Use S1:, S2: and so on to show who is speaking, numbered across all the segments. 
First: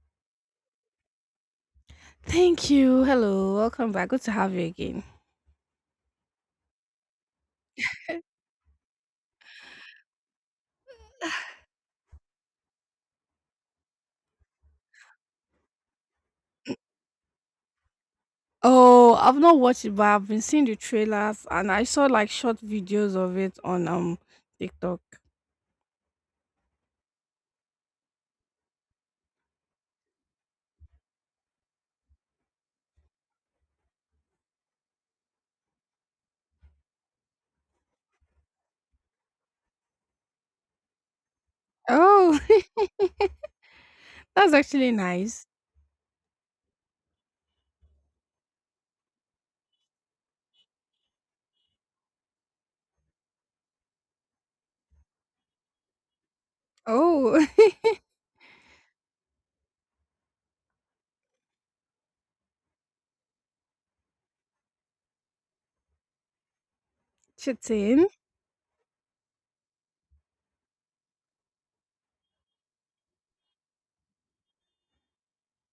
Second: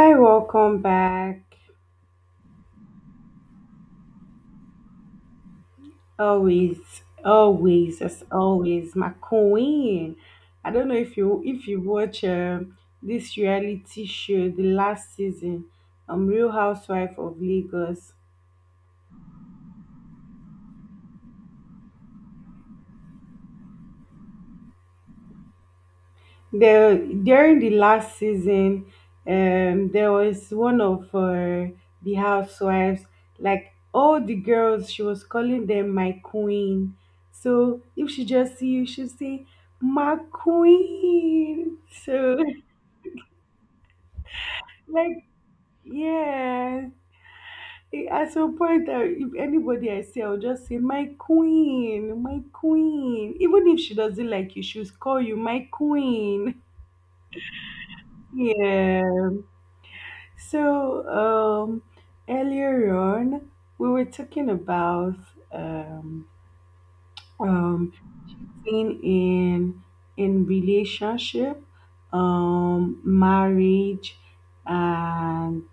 S1: Hi, welcome back.
S2: Thank you. Hello. Welcome back. Good to have you again.
S1: Always, always, as always, my queen. I don't know if you watch this reality show, the last season, Real Housewife of Lagos.
S2: Oh, I've not watched it, but I've been seeing the trailers and I saw like short videos of it on TikTok.
S1: There during the last season, there was one of the housewives, like all the girls, she was calling them my queen. So if she just see you, she'll say, my queen.
S2: Oh,
S1: So
S2: that's actually
S1: like,
S2: nice.
S1: yeah, at some point, if anybody I see, I'll just say, my queen, my queen. Even if she doesn't like you, she'll call you my queen.
S2: Oh,
S1: Yeah. So, earlier on, we were talking about um, um,
S2: cheating.
S1: being in relationship, marriage, and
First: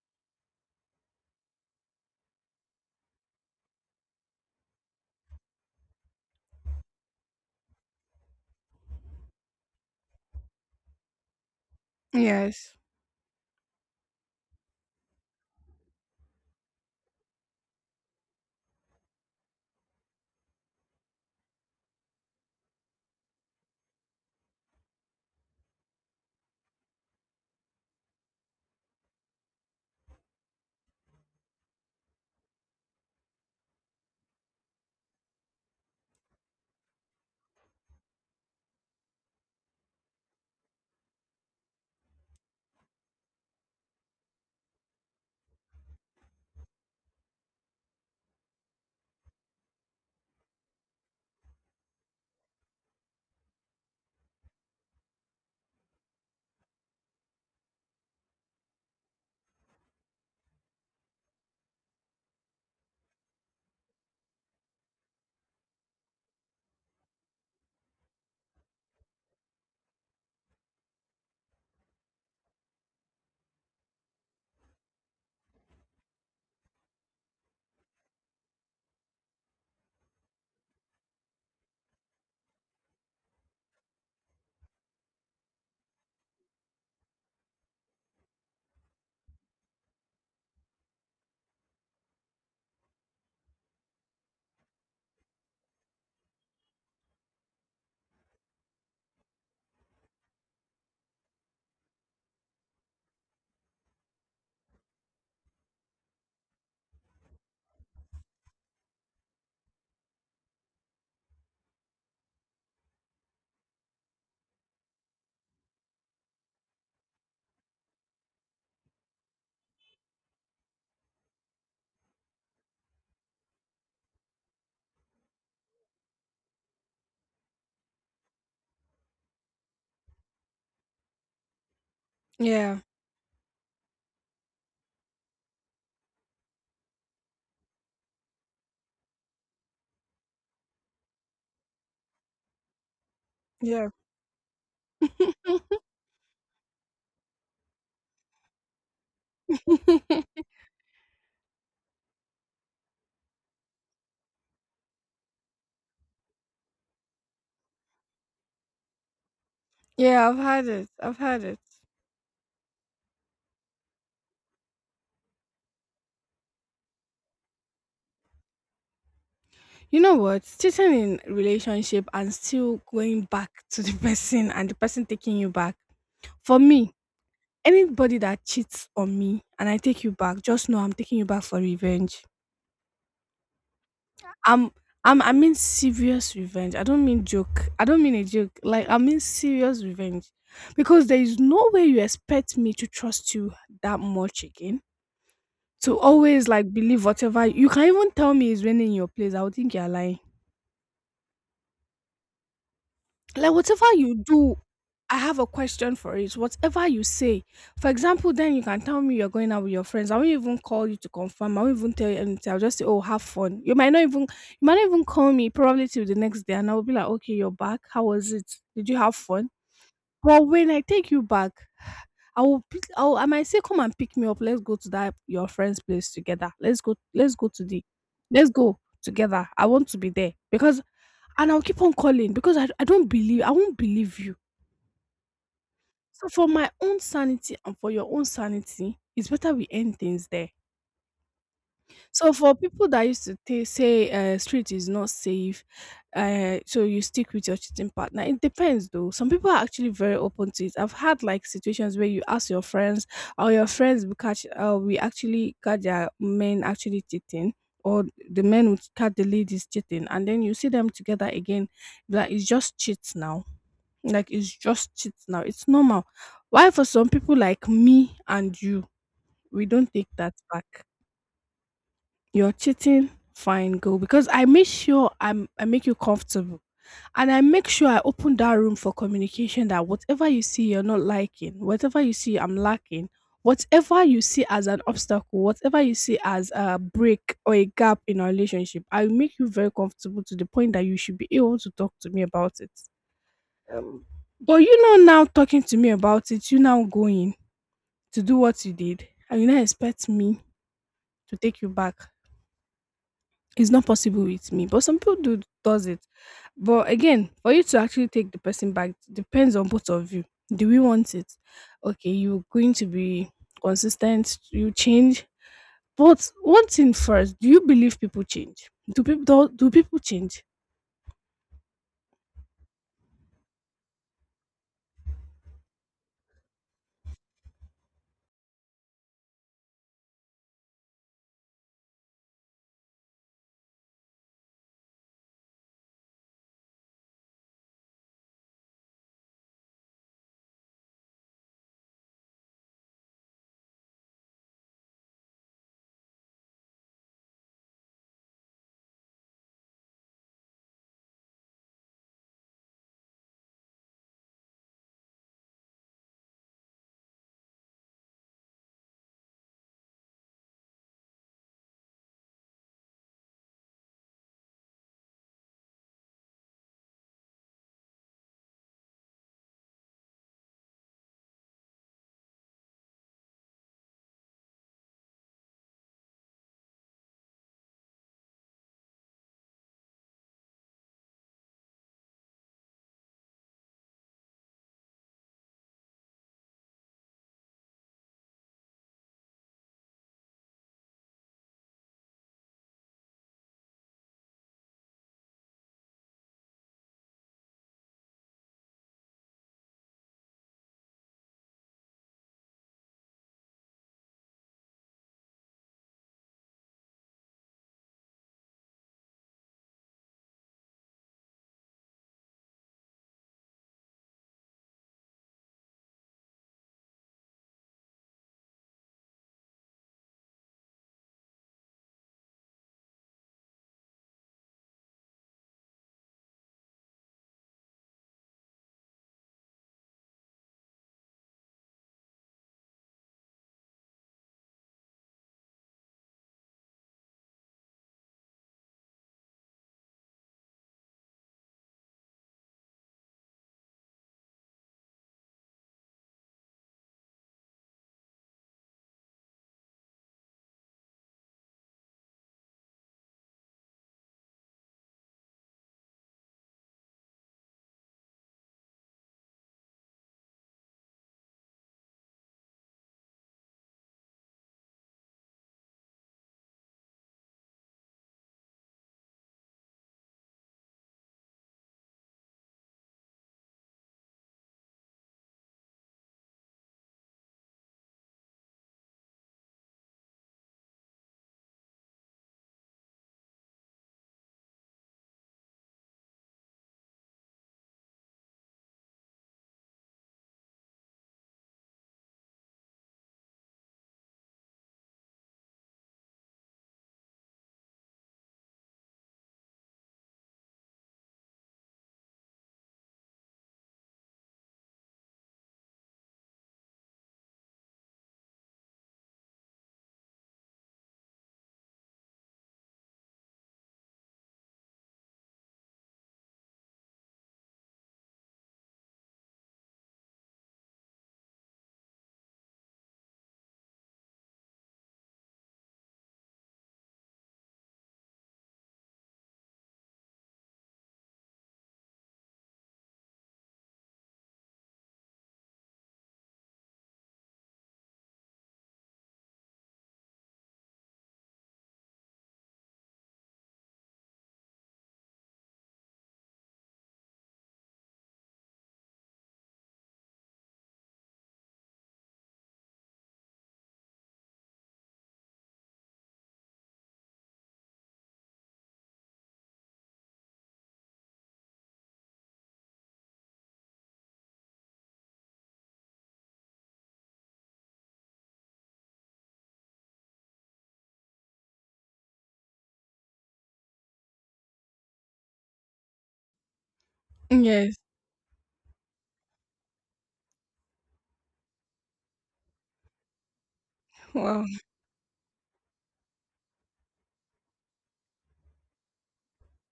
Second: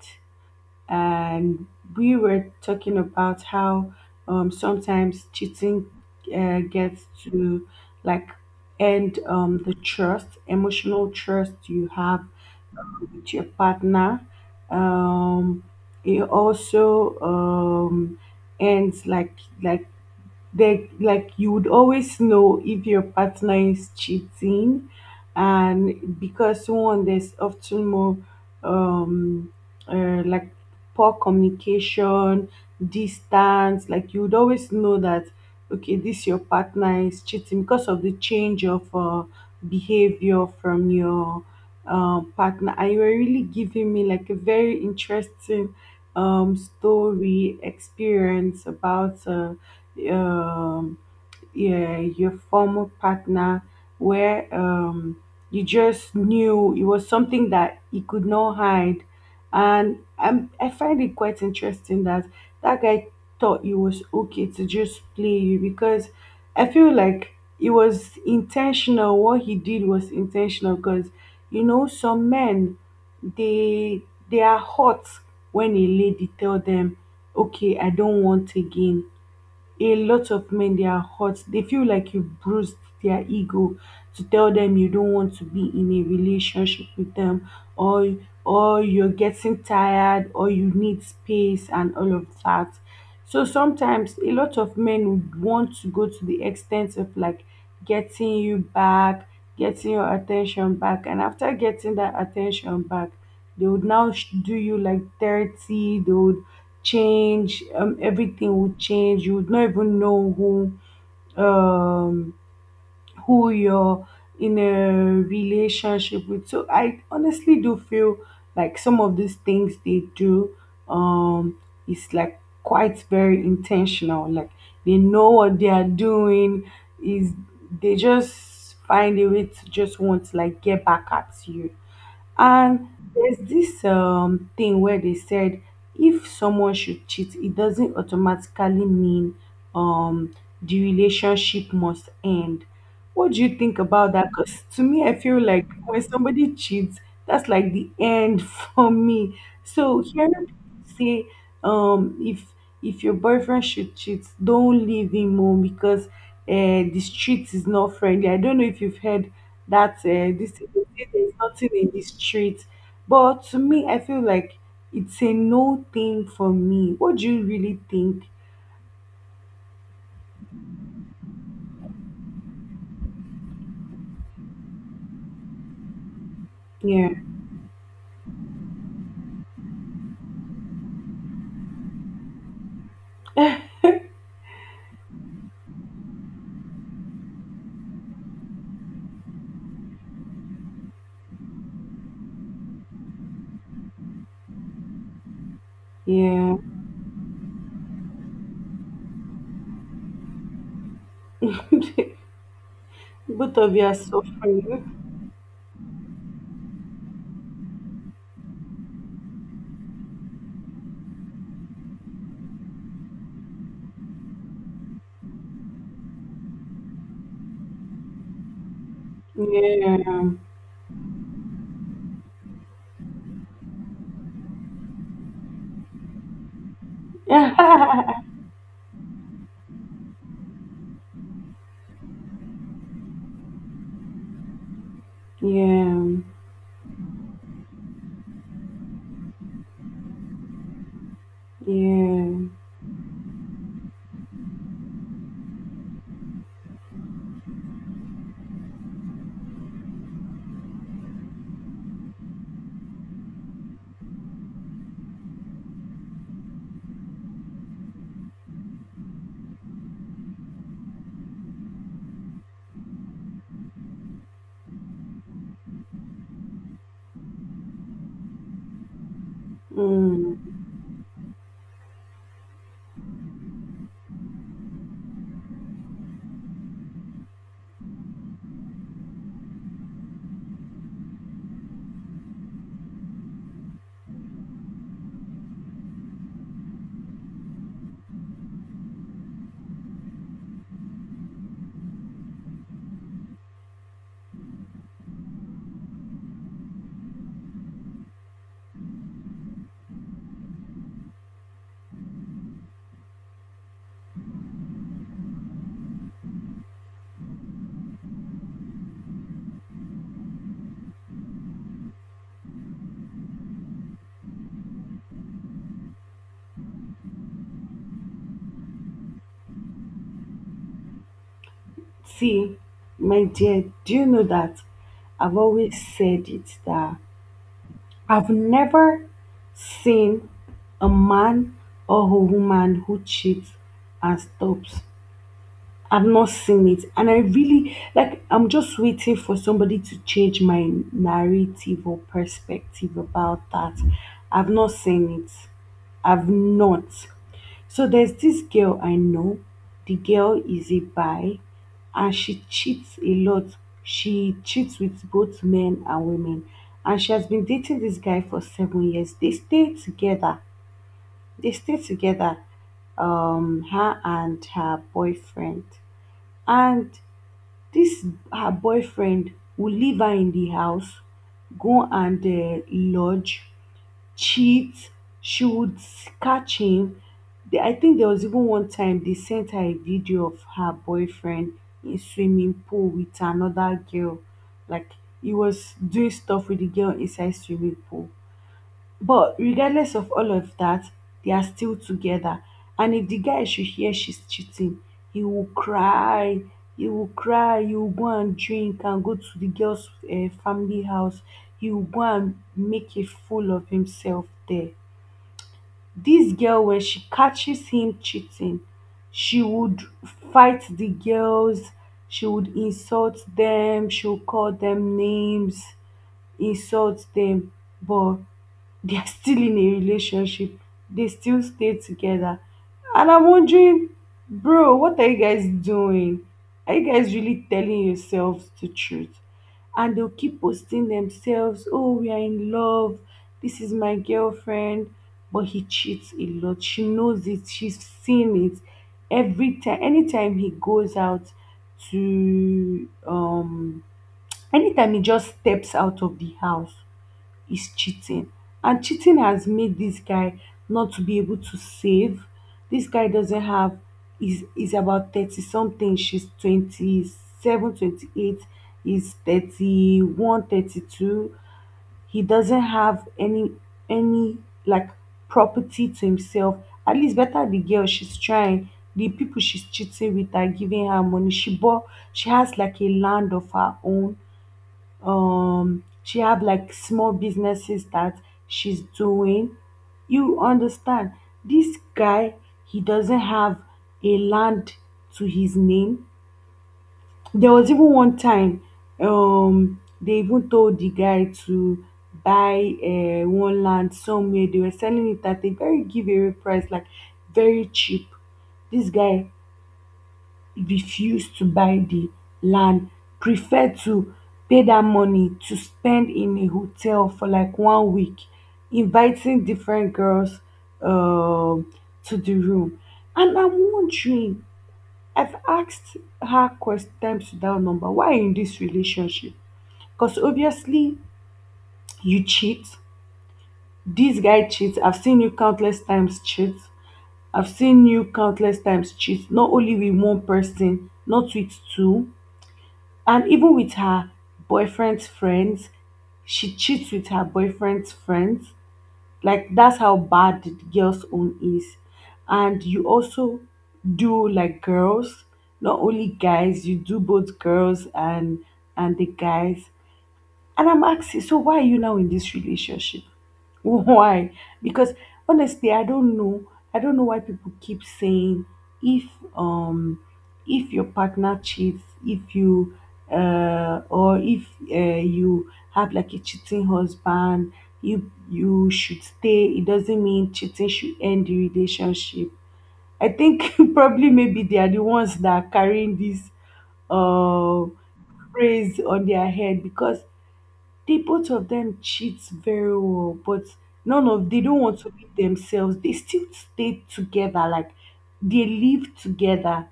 S1: and we were talking about how sometimes cheating gets to like end the trust, emotional trust you have
S2: Yes.
S1: with your partner. Um, it also um, ends like they like you would always know if your partner is cheating and because one there's often more um like poor communication distance like you would always know that okay this your partner is cheating because of the change of behavior from your partner. And you were really giving me like a very interesting story experience about um, yeah, your former partner where you just knew it was something that he could not hide. And I find it quite interesting that guy thought it was okay to just play you because I feel like it was intentional. What he did was intentional because, you know, some men, they they are hot when a lady tell them, okay, I don't want again. A lot of men they are hurt, they feel like you bruised their ego, to tell them you don't want to be in a relationship with them or you're getting tired or you need space and all of that. So sometimes a lot of men would want to go to the extent of like getting you back, getting your attention back, and after getting that attention back they would now do you like 30, they would change, everything would change. You would not even know um who you're in a relationship with. So I honestly do feel like some of these things they do um is like quite very intentional. Like they know what they are doing, is they just find a way to just want to like get back at you.
S2: Yeah.
S1: And there's this thing where they said if someone should cheat, it doesn't automatically mean um, the relationship must end. What do you think
S2: Yeah.
S1: about that? Because to me, I feel like when somebody cheats, that's like the end for me. So hearing people say if your boyfriend should cheat, don't leave him home because the street is not friendly. I don't know if you've heard that
S2: Yeah, I've
S1: this
S2: had
S1: thing, they
S2: it.
S1: say
S2: I've
S1: there's
S2: had it.
S1: nothing in the street, but to me, I feel like it's a no thing for me. What do you really think?
S2: You know what? Cheating in relationship and still going back to the person and the person taking you back. For me,
S1: Yeah,
S2: anybody that cheats on me and I take you back, just know I'm taking you back for revenge. I'm I mean serious revenge. I don't mean joke. I don't mean a joke. Like I mean serious revenge. Because there is no way you expect me to trust you that much again. To always
S1: yeah.
S2: like believe whatever you can even tell me is raining in your place. I would think you're lying. Like
S1: Both of you
S2: whatever
S1: are
S2: you do,
S1: suffering.
S2: I have a question for it, whatever you say. For example, then you can tell me you're going out with your friends. I won't even call you to confirm. I won't even tell you anything. I'll just say, oh, have fun. You might not even you might not even call me probably till the next day. And I'll be like, okay, you're back. How was it? Did you have fun?
S1: Yeah,
S2: But when I take you back, I will pick, I, will, I might say, come and pick me up. Let's go to that your friend's place together. Let's go. Let's go to the.
S1: yeah,
S2: Let's go together. I want to be there because, and I'll keep on calling because I don't believe I won't believe you.
S1: yeah.
S2: So for my own sanity and for your own sanity, it's better we end things there. So for people that used to say, street is not safe, so you stick with your cheating partner. It depends though. Some people are actually very open to it. I've had like situations where you ask your friends, or your friends will catch, we actually catch their men actually cheating, or the men would catch the ladies cheating, and then you see them together again. Like it's just cheats now. Like it's just cheats now. It's normal. Why for some people like me and you, we don't take that
S1: Mm.
S2: back. You're cheating? Fine, go. Because I make sure I make you comfortable. And I make sure I open that room for communication that whatever you see you're not liking, whatever you see I'm lacking, whatever you see as an obstacle, whatever you see as a break or a gap in our relationship, I make you very comfortable to the point that you should be able to talk to me about it. Um, But you know now talking to me about it, you now going to do what you did and you now expect me to take you back. It's not possible with me, but some people do does it. But again, for you to actually take the person back depends on both of you. Do we want it? Okay, you're going to be consistent. You change, but one thing first: Do you believe people change? Do people change?
S1: See, my dear, do you know that I've always said it that I've never seen a man or a woman who cheats and stops. I've not seen it. And I really, like, I'm just waiting for somebody to change my narrative or perspective about that. I've not seen it. I've not. So there's this girl I know. The girl is a bi and she cheats a lot. She cheats with both men and women. And she has been dating this guy for 7 years. They stay together. They stay together, her and her boyfriend. And this her boyfriend will leave her in the house, go and lodge, cheat. She would catch him. I think there was even one time they sent her a video of her boyfriend in swimming pool with another girl. Like he was doing stuff with the girl inside swimming pool, but regardless of all of that, they are still together. And if the guy should hear she's cheating, he will cry he will cry, he will go and drink and go to the girl's family house, he will go and make a fool of himself there. This girl, when she catches him cheating, she would fight the girls, she would call them names, insult them. But they are still in a relationship. They still stay together. And I'm wondering, bro, what are you guys doing? Are you guys really telling yourselves the truth? And they'll keep posting themselves, oh, we are in love. This is my girlfriend. But he cheats a lot. She knows it. She's seen it every time. Anytime he goes out to, anytime he just steps out of the house is cheating. And cheating has made this guy not to be able to save. This guy doesn't have, is about 30 something. She's 27, 28. 28. He's 31, 32. He doesn't have any any like property to himself. At least better the girl, she's trying. The people she's cheating with are giving her money. She has like a land of her own, she have like small businesses that she's doing, you understand. This guy, he doesn't have a land to his name. There was even one time they even told the guy to buy one land somewhere, they were selling it at a very giveaway price, like very cheap. This guy refused to buy the land, preferred to pay that money to spend in a hotel for like 1 week, inviting different girls um to the room. And I'm wondering, I've asked her quest times without number, why are you in this relationship? Because obviously you cheat. This guy cheats. I've seen you countless times cheat. I've seen you countless times cheat, not only with one person, not with two. And even with her boyfriend's friends, she cheats with her boyfriend's friends. Like that's how bad the girl's own is. And you also do like girls, not only guys, you do both girls and the guys. And I'm asking, so why are you now in this relationship? Why? Because honestly, I don't know. I don't know why people keep saying if um if your partner cheats, if you or if uh, you have like a cheating husband, you should stay. It doesn't mean cheating should end the relationship. I think probably maybe they are the ones that are carrying this uh
S2: Yes.
S1: phrase on their head because the both of them cheat very well, but none of they
S2: Wow.
S1: don't want to leave themselves. They still stay together, like they live together.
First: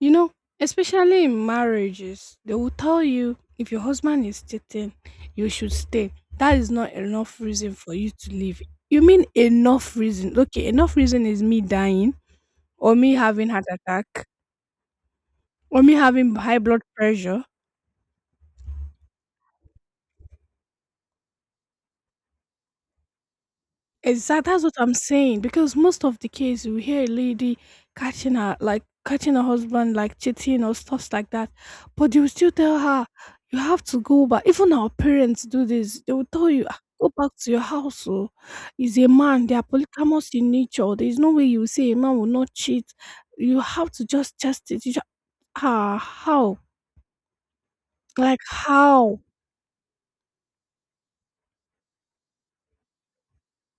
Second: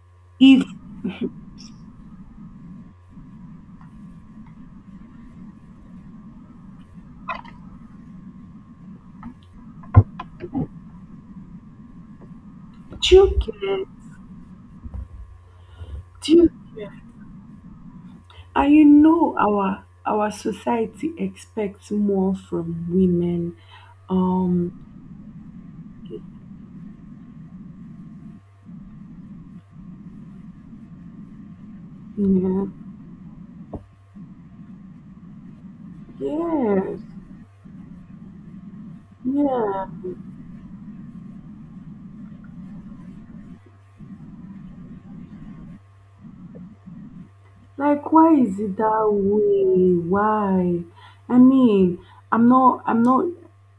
S2: You know,
S1: If
S2: especially in marriages, they will tell you if your husband is cheating, you should stay. That is not enough reason for you to leave. You mean enough reason? Okay, enough reason is me dying, or me having heart
S1: children,
S2: attack, or me having
S1: children,
S2: high blood pressure.
S1: and you know our society expects more from women.
S2: Exactly, that's what I'm
S1: Um,
S2: saying. Because most of the case, we hear a lady catching her, like catching her husband, like cheating or stuff like that. But they will still
S1: yeah,
S2: tell her, you have to go back. Even our parents do this. They will tell you, "Ah,
S1: yes,
S2: go back to your house. Oh. He's a man. They are
S1: yeah.
S2: polygamous in nature. There is no way you will say a man will not cheat. You have to just test it. You just, ah, how?
S1: Like, why
S2: Like
S1: is it that
S2: how?
S1: way? Why? I mean, I'm not,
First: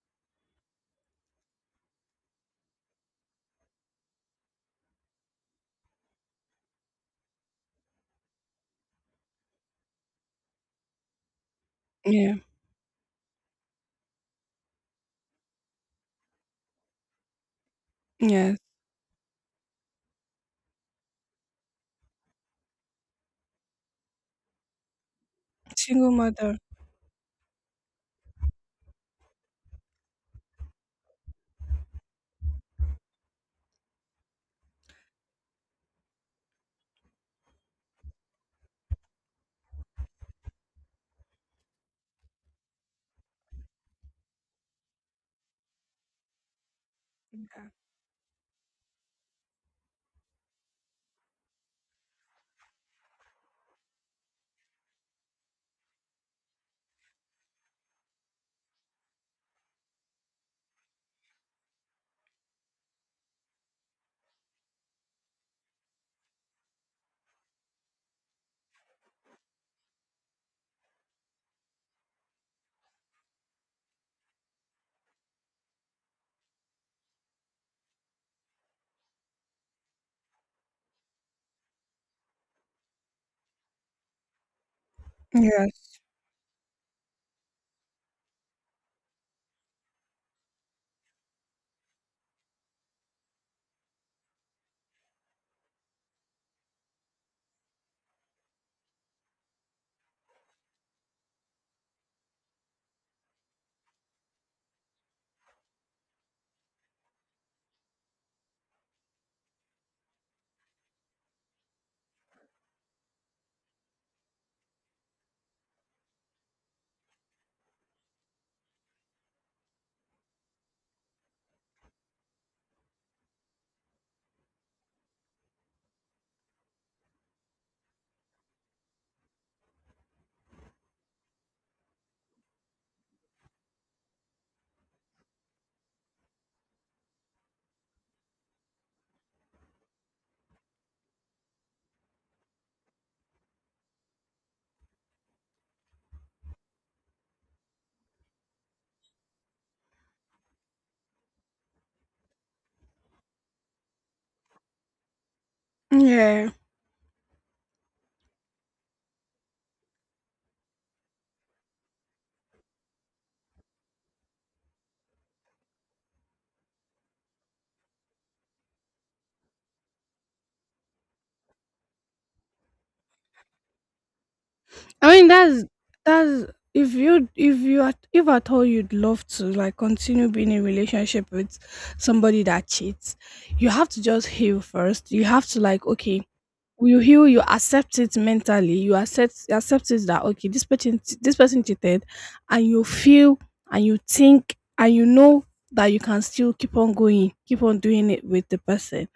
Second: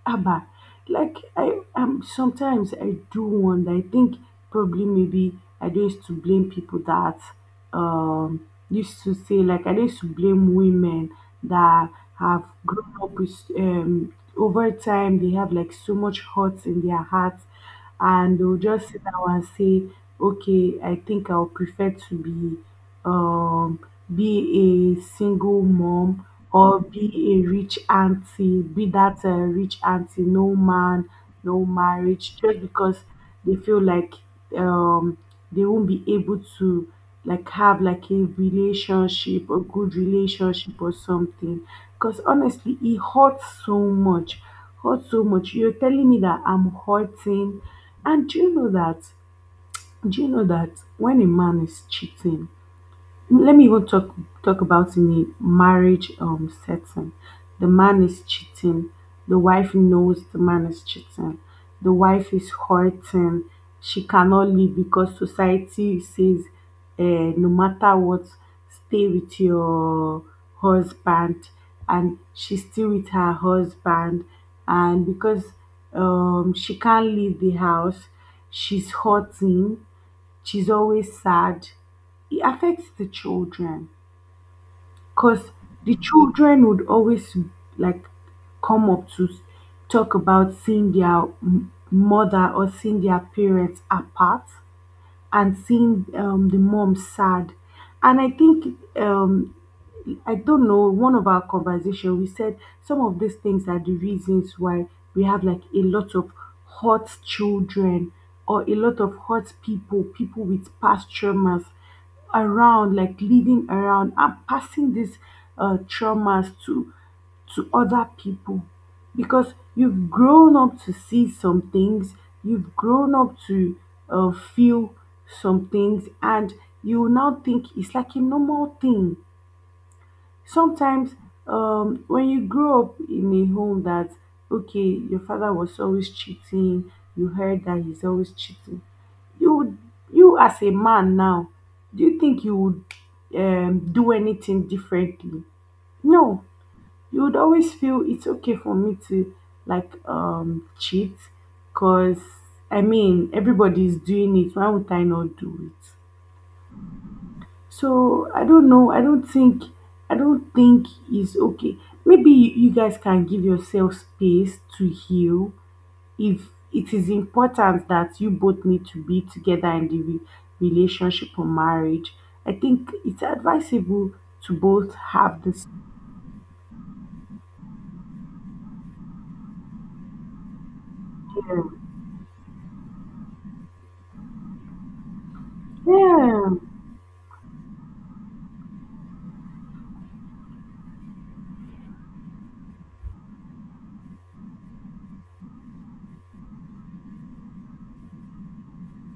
S1: Abba. Like, I, sometimes I do wonder. I think probably maybe I don't used to blame people that, used to say like I don't used to blame women that
S2: Yeah.
S1: have grown up with over time. They have like so much hurt in their hearts and
S2: Yes.
S1: they'll just sit down and say okay I think I'll prefer to um be a single
S2: Single
S1: mom
S2: mother.
S1: or be a rich auntie, be that rich auntie, no man, no marriage, just because they feel like um they won't be able to like have like a relationship, a good relationship or something. Because honestly it hurts so much, hurts so much. You're telling me that I'm hurting. And do you know that do you know that when a man is cheating, let me even talk about in a marriage setting. The man is cheating. The wife knows the man is cheating. The wife is hurting. She cannot leave because society says, uh, no matter what, stay with your husband. And she's still with her husband. And because she can't leave the house, she's hurting, she's always sad. It affects the children because the
S2: Yes.
S1: children would always like come up to s- talk about seeing their mother or seeing their parents apart and seeing the mom sad. And I think I don't know, one of our conversation, we said some of these things are the reasons why we have like a lot of hurt children or a lot of hurt people, people with past traumas around, like leading around and passing these traumas to other people. Because you've grown up to see some things, you've grown up to feel some things, and you now think it's like a normal thing. Sometimes, when you grow up in a home that, okay, your father was always cheating, you heard that he's always cheating, you would, you as a man now, do you think you would do anything differently? No, you would always feel it's okay for me to like cheat because I mean everybody's doing it. Why would I not do it?
S2: Yeah.
S1: So I don't know. I don't think. I don't think it's okay. Maybe you guys can give yourself space to heal. If it is important that you both need to be together in the relationship or marriage, I think it's advisable to both
S2: I mean
S1: have the
S2: that's
S1: same.
S2: that's if at all you'd love to like continue being in relationship with somebody that cheats, you have to just heal first. You have to like okay,
S1: Yeah,
S2: you heal, you accept it mentally. you accept it that okay, this person cheated, and you feel and you think and you know that you can still keep on going, keep on doing it with the person,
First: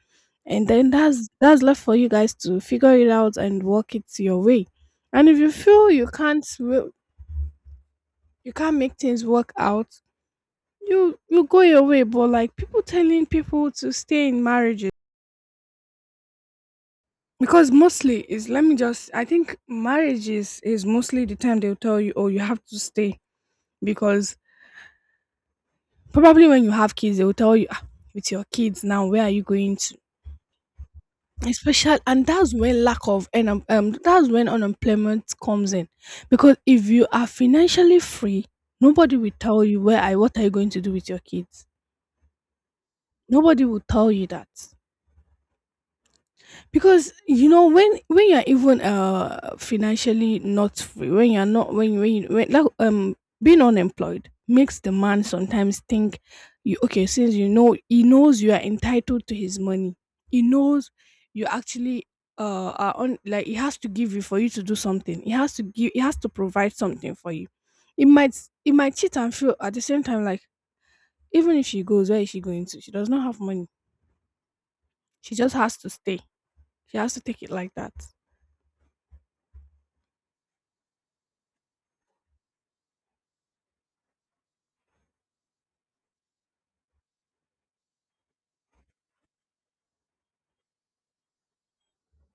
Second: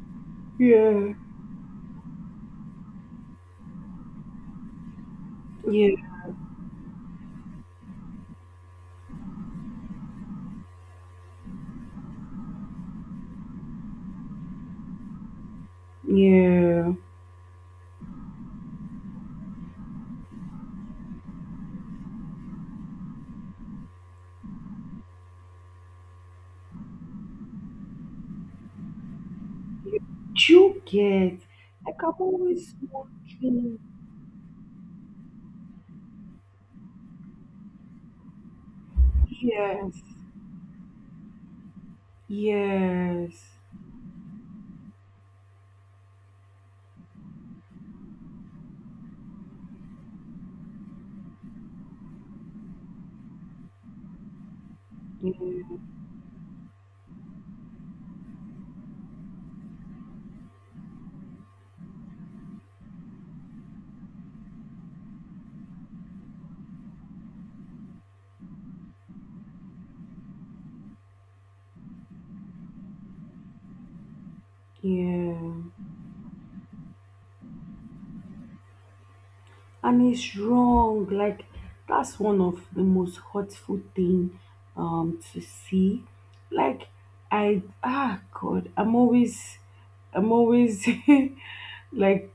S2: and then
S1: yeah,
S2: that's left for you guys to figure it out and work it your way. And if you feel
S1: yeah,
S2: you can't you can't make things work out, you go your way. But like people telling people to stay in marriages,
S1: yeah.
S2: because mostly is, let me just, I think marriage is mostly the time they'll tell you, oh, you have to stay because probably when you have kids, they'll tell you, "Ah, with your kids now, where are you going to,
S1: You get.
S2: especially,
S1: Like, I'm
S2: and that's
S1: always
S2: when lack of and
S1: wondering.
S2: that's when unemployment comes in. Because if you are financially free, nobody will tell you where
S1: Yes,
S2: I what are you going to do with your kids.
S1: yes,
S2: Nobody will tell you that, because you know when you're even financially not free, when you're not when like being unemployed makes the man
S1: yes.
S2: sometimes think you okay, since you know he knows you are entitled to his money. He knows you actually are on, like he has to give you for you to do something, he has to provide something for you. It might it might cheat and feel at the same time like, even if she goes, where is she going to, she does not have money. She
S1: Yeah,
S2: just has to stay. She has to take it like that.
S1: and it's wrong. Like, that's one of the most hurtful thing to see. Like, I, ah God, I'm always like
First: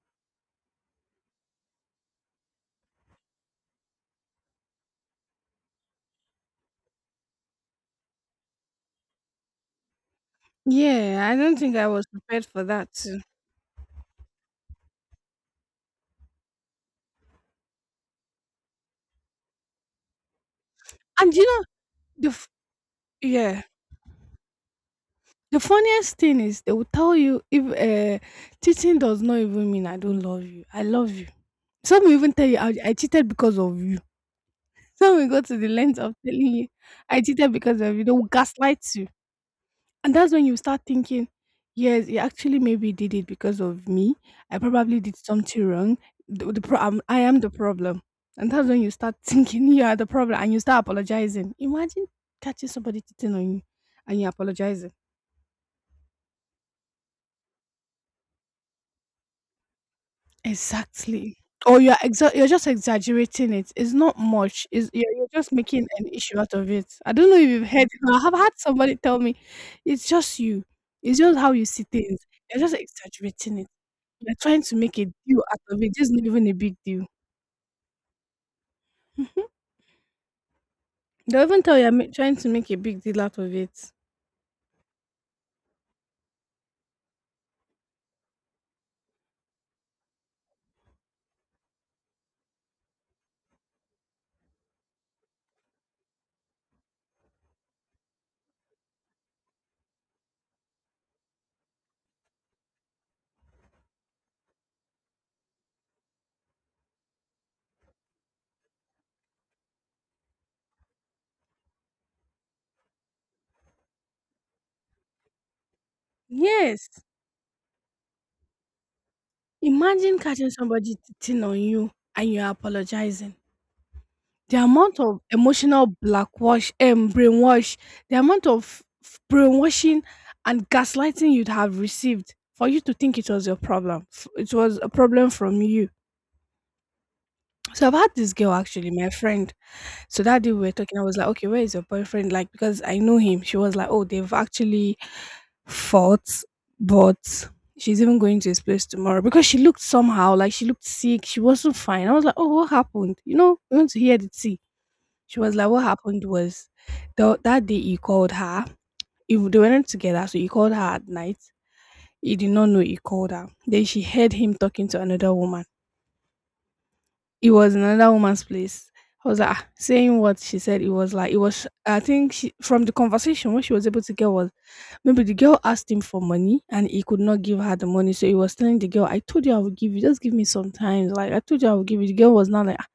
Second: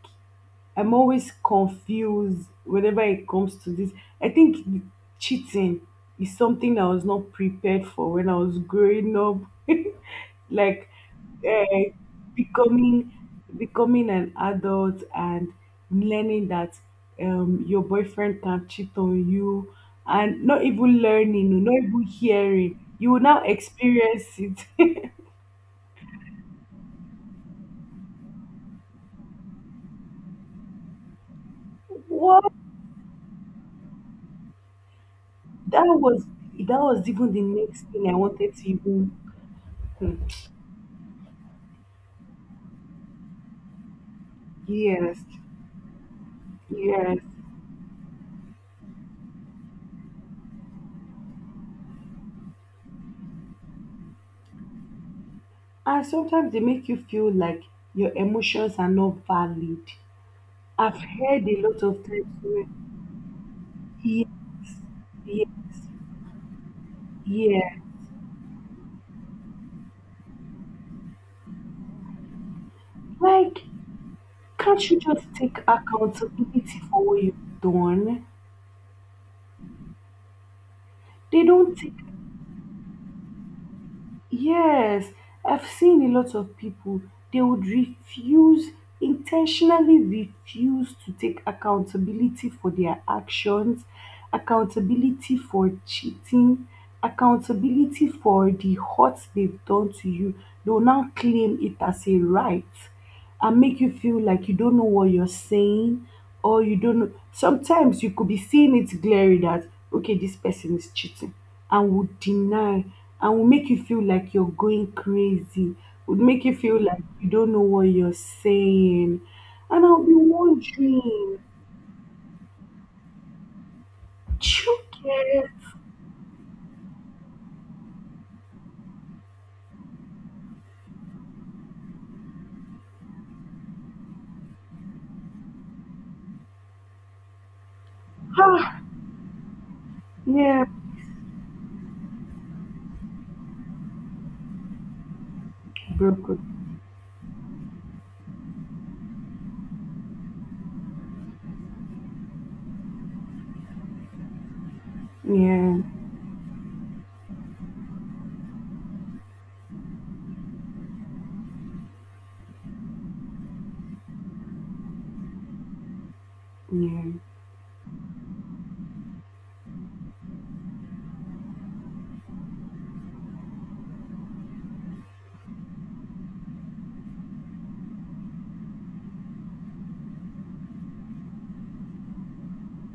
S1: I'm always confused whenever it comes to this. I think cheating is something I was not prepared for when I was growing up. Like,
S2: Yeah, I don't think
S1: uh,
S2: I was prepared for that
S1: becoming
S2: too.
S1: becoming an adult and learning that your boyfriend can cheat on you and
S2: And you know,
S1: not even
S2: The f-
S1: hearing, you will now
S2: yeah,
S1: experience it.
S2: the funniest thing is they will tell you if, cheating does not even mean I don't love you. I love you. Some will even
S1: What?
S2: tell you I cheated because of you. Some will go to the
S1: that
S2: length of
S1: was
S2: telling you
S1: that was
S2: I
S1: even the
S2: cheated because
S1: next
S2: of you.
S1: thing
S2: They
S1: I
S2: will
S1: wanted to
S2: gaslight.
S1: even.
S2: And
S1: Hmm.
S2: that's when you start thinking, yes, he actually maybe did it because of me. I probably did
S1: Yes,
S2: something wrong.
S1: yes.
S2: I am the problem. And that's when you start thinking you are the problem and you start apologizing. Imagine catching somebody cheating on you and you're apologizing.
S1: And sometimes they make you feel like your emotions are not valid. I've
S2: Exactly.
S1: heard a
S2: Or
S1: lot of times
S2: you're
S1: where
S2: just exaggerating it. It's not
S1: yeah,
S2: much. You're
S1: yeah,
S2: just making an issue out of it. I don't know if you've
S1: yeah.
S2: heard. I have had somebody tell me, it's just you. It's just how you see things. You're just exaggerating
S1: Like,
S2: it. You're trying to
S1: can't you
S2: make a
S1: just
S2: deal
S1: take
S2: out of it. This is not even a big
S1: accountability for
S2: deal.
S1: what you've done?
S2: They'll
S1: They
S2: even
S1: don't
S2: tell you
S1: take.
S2: I'm trying to make a big deal out of it.
S1: Yes, I've seen a lot of people, they would refuse, intentionally refuse to take accountability for their actions, accountability for cheating, accountability for the hurt they've done to you. They'll now claim it as a right, and make you feel like you don't know what you're saying, or you don't know. Sometimes you could be seeing it glaring that, okay, this person is cheating, and will deny, and will make you feel like you're going crazy, would make you feel
S2: Yes.
S1: like you don't know what you're saying. And I'll be
S2: Imagine catching somebody
S1: wondering,
S2: cheating on you and you're apologizing. The amount of
S1: children,
S2: emotional blackwash and brainwash, the amount of brainwashing and gaslighting you'd have received for you to think it was your problem. It was a problem from you. So I've had this girl
S1: ah,
S2: actually, my friend. So that day we
S1: yeah,
S2: were talking, I was like, okay, where is your boyfriend? Like, because I know him. She was like, oh, they've actually fought,
S1: broken,
S2: but she's even going to his place tomorrow because she looked somehow like she looked sick. She wasn't fine. I was like, oh, what happened? You know, we want to hear the tea. She was like,
S1: yeah,
S2: what happened was that day he called her. If they weren't together, so he called her at night. He did not know he called her. Then she heard him talking to another woman,
S1: yeah,
S2: it was another woman's place. I was like, ah, saying what she said, it was like, it was, I think she, from the conversation, what she was able to get was maybe the girl asked him for money and he could not give her the money. So he was telling the girl, I told you I would give you, just give me some time. Like, I told you I would give you. The girl was not like, "Ah,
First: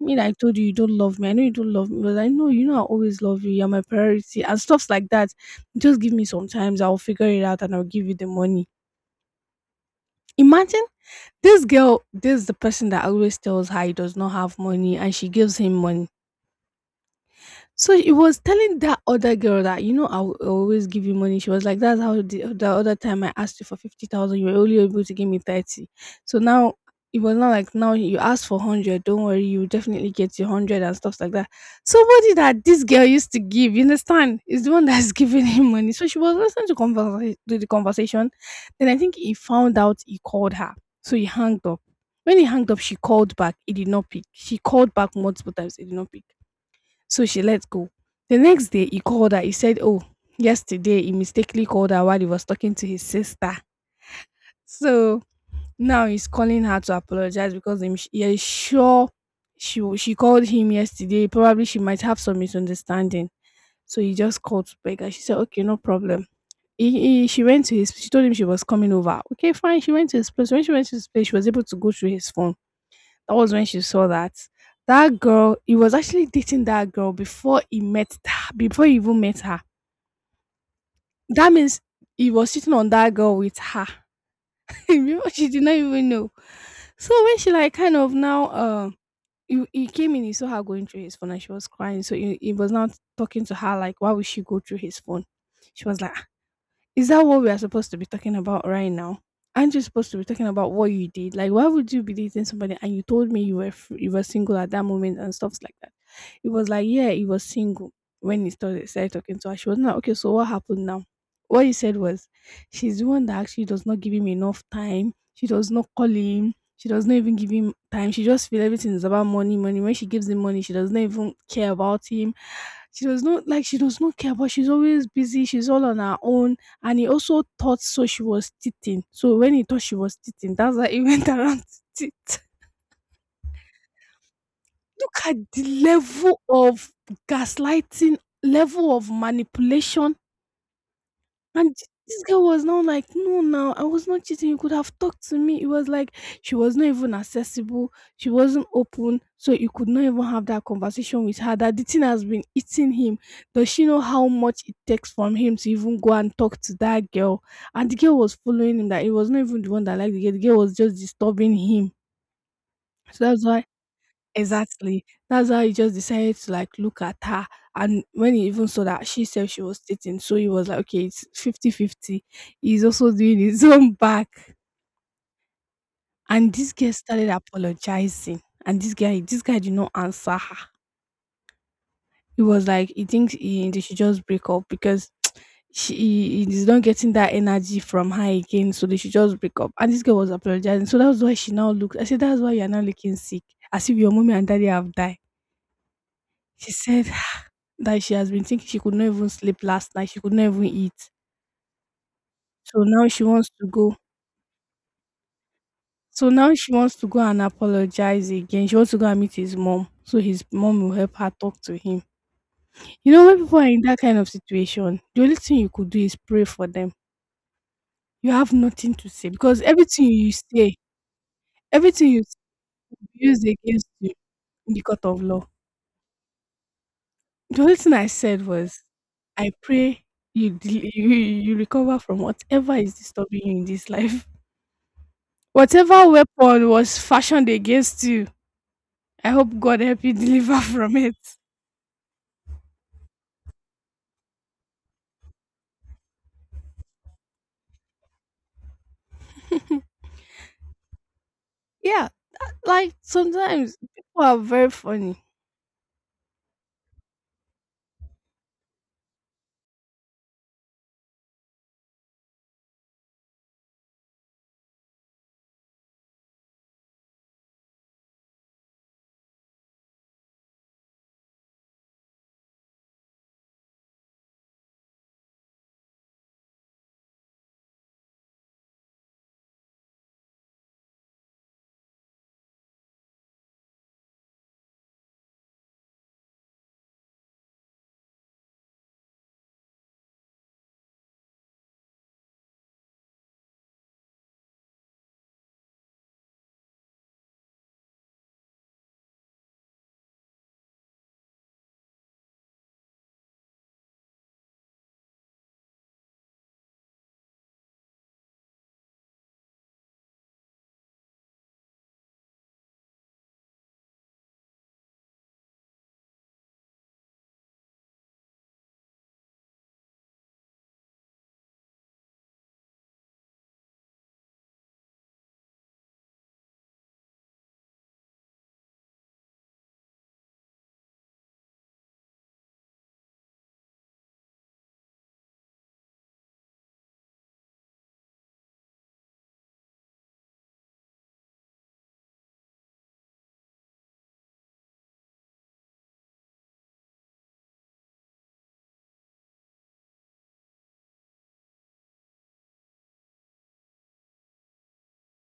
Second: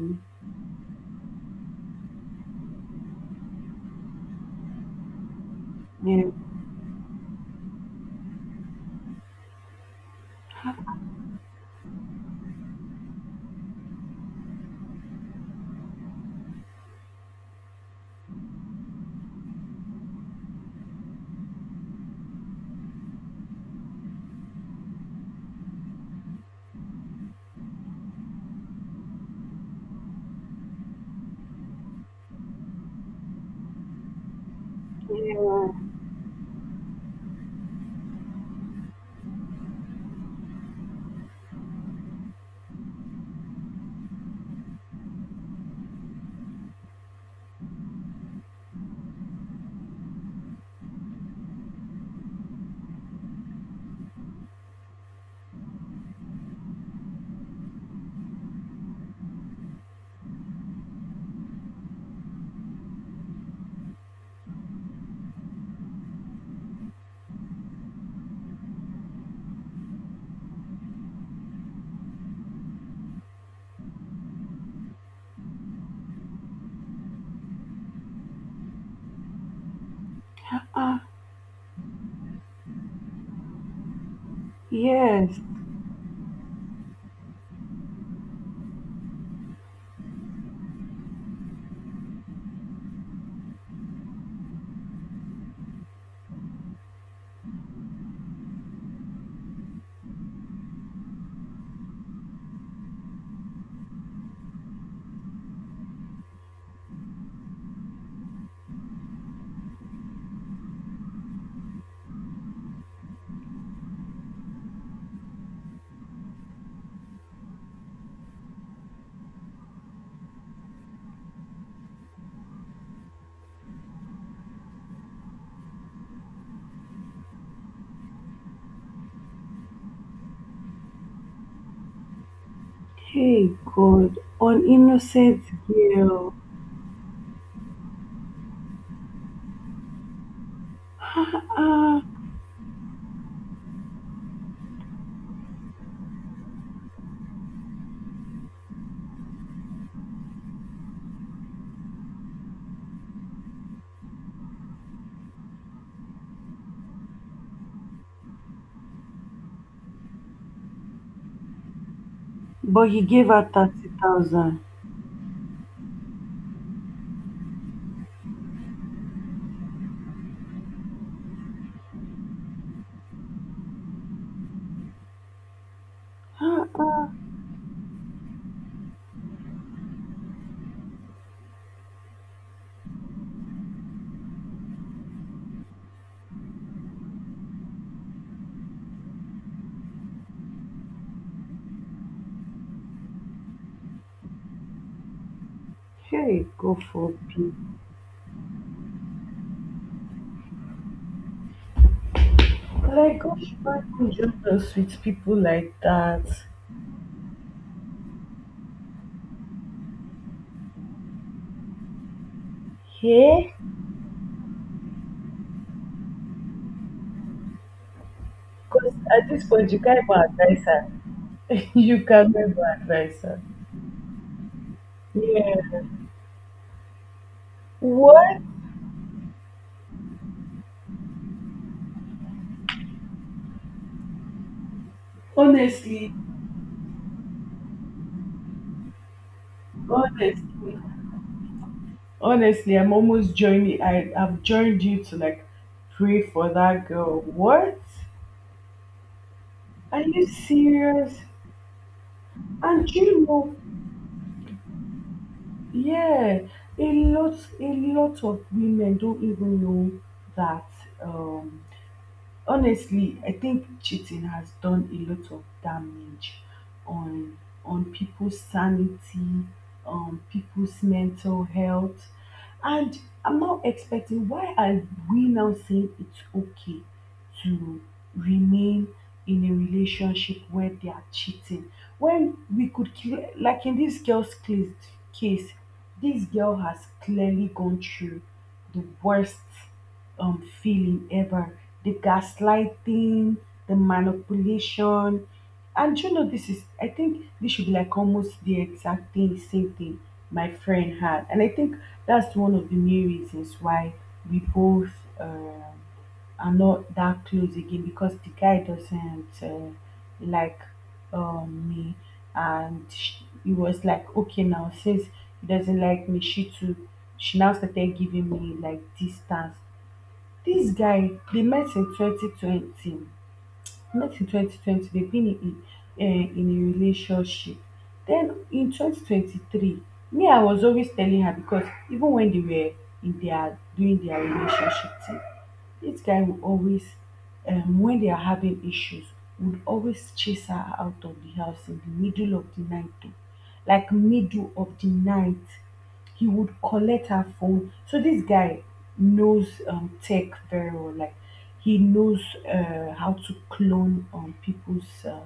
S2: me, that I told you you don't love me. I know you don't love me, but I know you know I always love you. You're my priority and stuffs like that. Just give
S1: yeah, yeah,
S2: me some times. I'll figure it out and I'll give you the money. Imagine this girl, this is the person that always tells her he does not have money and she gives him money. So he was telling that other girl that, you know, I will always give you money. She was like, that's how the other time I asked you for 50,000, you were only able to give me 30. So now it was not like, now you ask for 100, don't worry, you definitely get your 100 and stuff like that. Somebody that this girl used to give, you understand, is the one that's giving
S1: yeah.
S2: him money. So she was listening to, to the conversation. Then I think he found out he called her. So he hung up. When he hung up, she called back. He did not pick. She called back multiple times. He did not pick, so she let go. The next day he called her. He said, oh, yesterday he mistakenly called her while he was talking to his sister. So now he's calling her to apologize because he is sure she called him yesterday. Probably she might have some misunderstanding. So he just called to beg her. She said, okay, no problem. She went to his, she told him she was coming over. Okay, fine. She went to his place. When she went to his place, she was able to go through his phone. That was when she saw that. That girl, he was actually dating that girl before he met her, before he even met her.
S1: Ah,
S2: That means he was sitting on that girl with her. Before,
S1: yes.
S2: she did not even know. So when she like kind of now, he came in, he saw her going through his phone and she was crying. So he was now talking to her like why would she go through his phone? She was like, is that what we are supposed to be talking about right now? Aren't you supposed to be talking about what you did? Like, why would you be dating somebody and you told me you were single at that moment and stuff like that? It was like, yeah, he was single when he started talking to her. She was not okay. So what happened now? What he said was, she's the one that actually does not give him enough time. She does not call him. She does not even give him time. She just feel everything is about money, money. When she gives him money, she does not even care about him. She does not, like, she does not care, but she's always busy, she's all on her own. And he also thought so she was teething. So when he thought she was teething, that's why he went around to teeth.
S1: Hey God, on
S2: Look
S1: innocent
S2: at the
S1: girl.
S2: level of gaslighting, level of manipulation. And
S1: Ah,
S2: this girl was now like, no, now I was not cheating. You could have talked to me. It was like she was not even accessible. She wasn't open. So you could not even have that conversation with her. That the thing has been eating him. Does she know how much it takes from him to even go and talk to that girl? And the girl was following him, that it was not even the one that liked the girl. The girl was just disturbing him.
S1: but he
S2: So
S1: gave
S2: that's
S1: her
S2: why.
S1: 30,000.
S2: Exactly. That's how he just decided to like look at her. And when he even saw that she said she was dating, so he was like, okay, it's fifty-fifty. He's also doing his own back. And
S1: Ah,
S2: this girl
S1: ah,
S2: started apologizing. And this guy did not answer her. He was like, he thinks they should just break up because she he is not getting that energy from her again, so they should just break up. And this girl was apologizing. So that's why she now looks. I said, that's why you're now looking sick, as if your mommy and daddy have died.
S1: hey,
S2: She
S1: God
S2: said
S1: forbid.
S2: that she has been thinking, she could not even sleep last night, she could not even eat. So now
S1: Like,
S2: she
S1: God
S2: wants
S1: should
S2: to
S1: not
S2: go
S1: even join us with people like that.
S2: so now she wants to go and apologize again. She wants to go and meet his mom, so his mom will help her talk to him. You know,
S1: Yeah?
S2: when people are in that kind of situation, the only thing you could do is pray for them. You have nothing
S1: Because
S2: to say
S1: at this
S2: because
S1: point, you can't even advise her. You
S2: everything you
S1: can't even
S2: say
S1: advise her.
S2: used against you in the court of law.
S1: Yeah.
S2: The only thing I
S1: What?
S2: said was, I pray you recover from whatever is disturbing you in this life. Whatever
S1: Honestly,
S2: weapon was fashioned against you, I hope God help you
S1: honestly,
S2: deliver from it.
S1: Honestly, I'm almost joining. I've joined you to like pray for that girl. What? Are you serious?
S2: Yeah,
S1: And
S2: like
S1: do you know,
S2: sometimes people are very funny.
S1: yeah, a lot of women don't even know that um, honestly, I think cheating has done a lot of damage on people's sanity, people's mental health, and I'm not expecting, why are we now saying it's okay to remain in a relationship where they are cheating, when we could clear, like, in this girl's case, this girl has clearly gone through the worst feeling ever. The gaslighting, the manipulation. And you know, this is, I think this should be like almost the exact thing, same thing my friend had. And I think that's one of the main reasons why we both um are not that close again, because the guy doesn't like me. And sh he was like, okay, now since he doesn't like me, she too, she now started giving me like distance. This guy, they met in 2020. Met in 2020. They've been in a relationship. Then in 2023, me, I was always telling her, because even when they were in their doing their relationship thing, this guy will always, when they are having issues, would always chase her out of the house in the middle of the night. Oh. Like, middle of the night, he would collect her phone. So this guy knows tech very well. Like, he knows how to clone people's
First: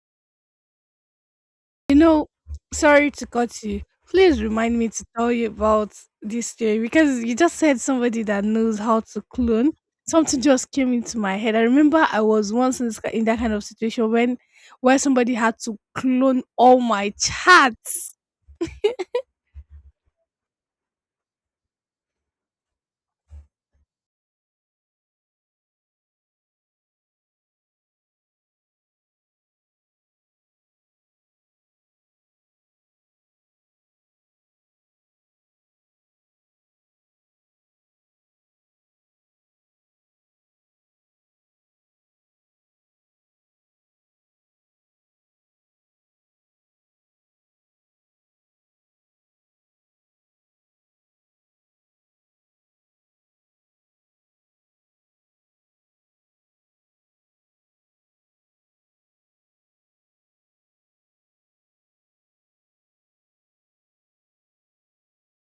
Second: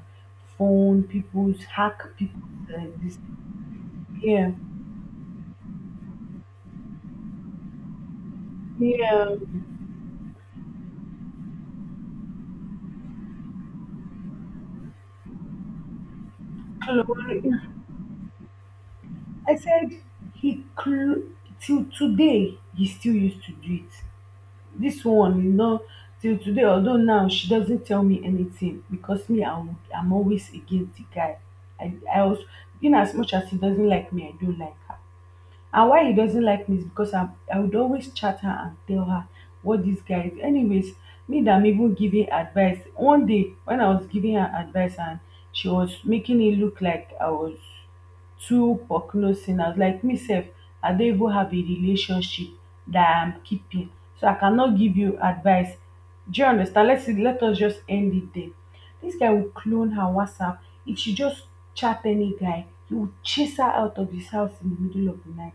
S1: phone, people's
S2: You
S1: hack,
S2: know,
S1: people's
S2: sorry
S1: this.
S2: to cut you. Please
S1: Yeah,
S2: remind me to tell you about this story, because you just said somebody that knows how to
S1: yeah,
S2: clone. Something just came into my head. I remember I was once in that kind of situation when where somebody had to clone all my
S1: clone.
S2: chats.
S1: I said he cl- till today he still used to do it. This one, till today, although now she doesn't tell me anything, because me, I'm always against the guy. I was, in as much as he doesn't like me, I do like her. And why he doesn't like me is because I would always chat her and tell her what this guy is. Anyways, me that I'm even giving advice. One day when I was giving her advice and she was making it look like I was too prognosing, I was like, myself, I don't even have a relationship that I'm keeping. So I cannot give you advice. Do you understand? Let us just end it there. This guy will clone her WhatsApp. If she just chat any guy, he will chase her out of his house in the middle of the night.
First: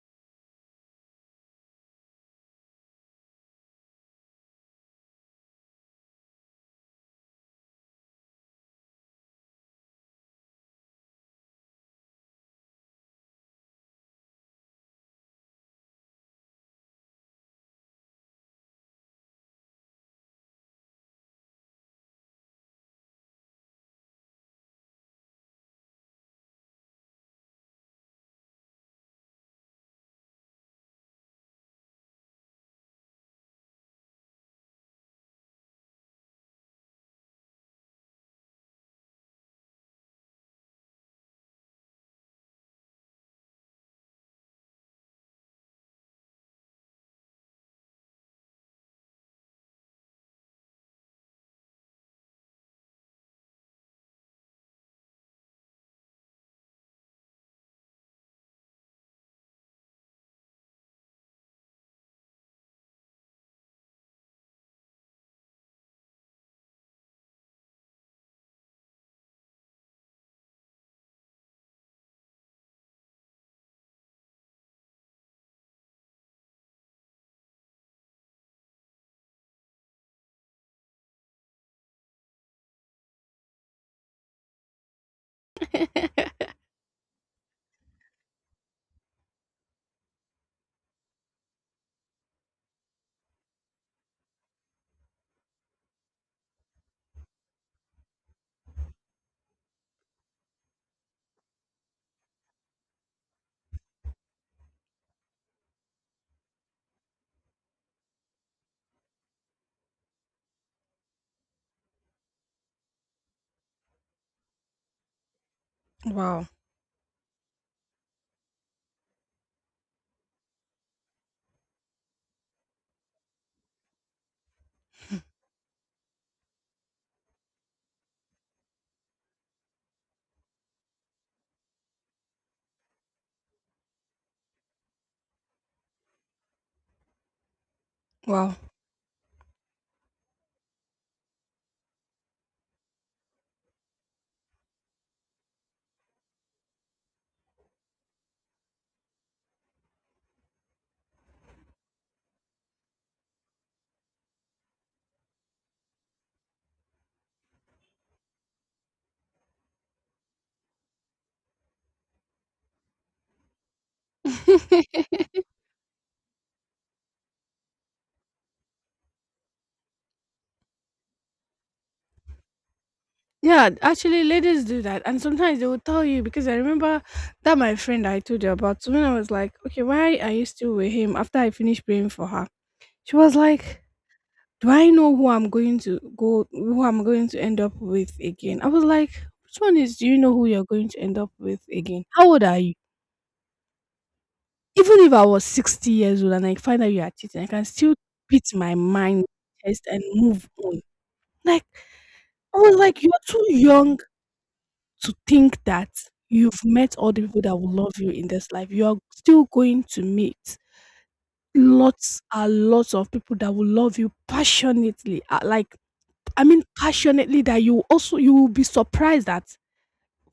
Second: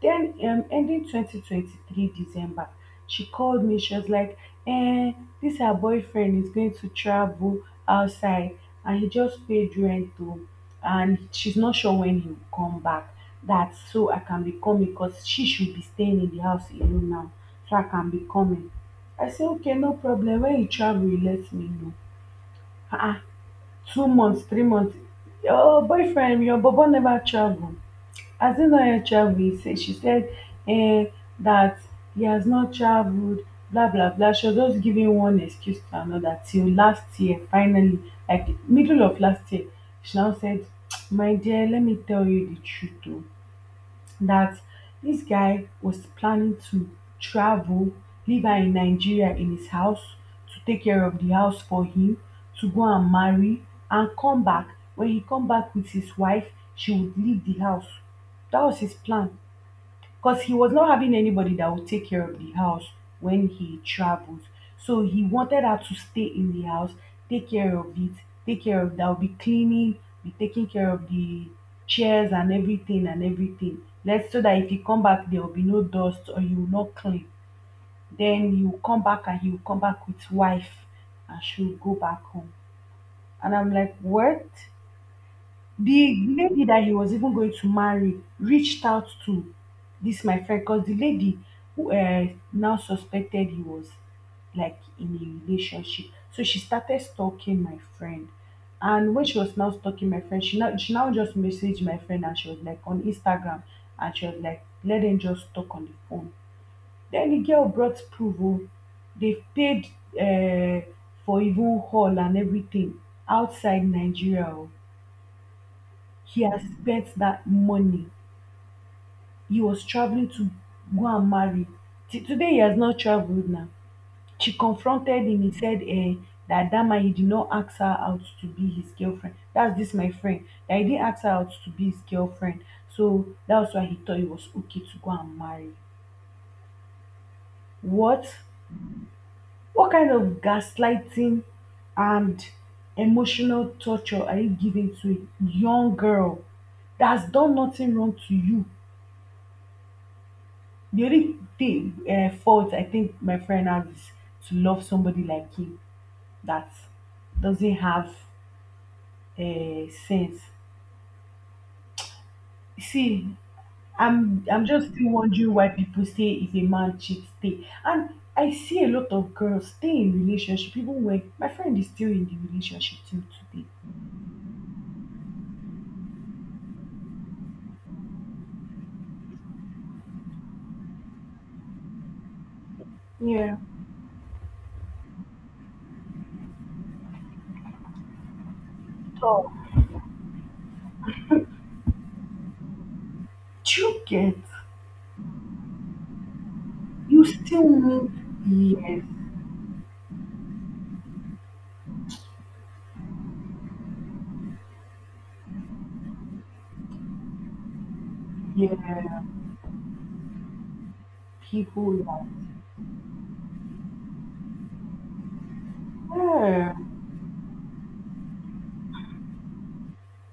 S1: Then ending 2023 December, she called me, she was like, eh, this her boyfriend is going to travel outside, and he just paid rent though, and she's not sure when he will come back. That so I can be coming, because she should be staying in the house alone now. So I can be coming. I say, okay, no problem. When you travel, you let me know. Ah, uh-uh. 2 months, 3 months. Your boyfriend, your bobo never travel. Adebayo Chaudhry said. She said, "Eh, that he has not travelled, blah blah blah." She was just giving one excuse to another till last year. Finally, like middle of last year, she now said, "My dear, let me tell you the truth oo, that this guy was planning to travel, leave her in Nigeria in his house, to take care of the house for him, to go and marry and come back. When he come back with his wife, she would leave the house." That was his plan, because he was not having anybody that would take care of the house when he traveled. So he wanted her to stay in the house, take care of it, take care of that, be cleaning, be taking care of the chairs and everything and everything. Let's so that if you come back, there will be no dust or you will not clean. Then you come back, and he will come back with wife, and she'll go back home. And I'm like, what? The lady that he was even going to marry reached out to this my friend, because the lady, who now suspected he was like in a relationship, so she started stalking my friend. And when she was now stalking my friend, she now just messaged my friend, and she was like on Instagram, and she was like, let them just talk on the phone. Then the girl brought proof oh, they paid uh, for even hall and everything, outside Nigeria oh. He
S2: Wow,
S1: has spent that money. He was traveling to go and marry. Today he has not traveled now. She confronted him. He said, that, that man, he did not ask her out to be his girlfriend. That's this my friend. That he didn't ask her out to be his girlfriend. So that's why he thought it was okay to go and marry. What?
S2: wow.
S1: What kind of gaslighting and emotional torture are you giving to a young girl that's done nothing wrong to you? The only thing, fault I think my friend has, is to love somebody like him that doesn't have sense. See, I'm just still wondering why people say, if a man cheats, stay. And I see a lot of girls stay in relationship, even when my friend is still in the relationship till today.
S2: Yeah, actually, ladies do that, and sometimes they will tell you. Because I remember that my friend I told you about, so when I was like, "Okay, why are you still with him?" After I finished praying for her, she was
S1: Yeah.
S2: like, "Do I know who I'm going to go, who I'm going to end up with again?" I was like,
S1: So,
S2: "Which one is? Do you know who you're going to end up with again? How old are you?
S1: do you get?
S2: Even if I was 60 years old and I find out you are
S1: You
S2: cheating, I can still
S1: still
S2: beat my
S1: need,
S2: mind chest and move on." Like, I was like, you're too young to think that you've met all the people that will love you in this life.
S1: yes,
S2: You are
S1: yeah,
S2: still going to meet
S1: people
S2: lots
S1: like,
S2: and lots of people that will love you passionately. Like, I mean,
S1: yeah,
S2: passionately that you also, you will be surprised that,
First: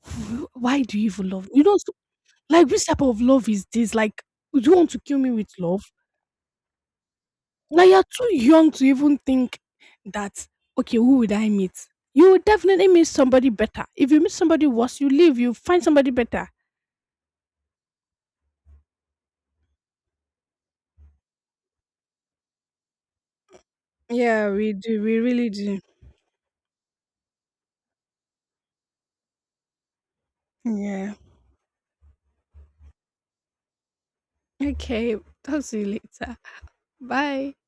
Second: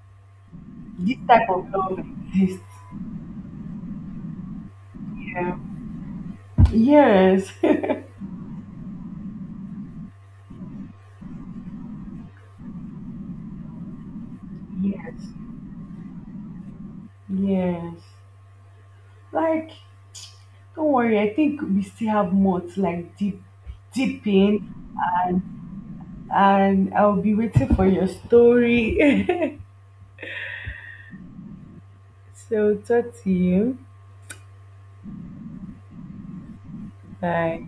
S2: "Why do you
S1: this
S2: even love
S1: type
S2: me?" You
S1: of
S2: know,
S1: love exists.
S2: like, which type of love is this? Like, do you want to kill me with
S1: Yeah.
S2: love?
S1: Yes.
S2: Now you're too young to even think that. Okay, who would I meet? You will definitely meet somebody better. If you meet somebody worse, you
S1: Yes.
S2: leave. You find somebody better.
S1: Yes. Like, don't worry. I think we still have more to like deep, deep
S2: Yeah, we
S1: in,
S2: do. We
S1: and
S2: really do.
S1: and I'll be waiting for your story.
S2: Yeah.
S1: So talk to you.
S2: Okay. Talk to you later. Bye.
S1: Bye.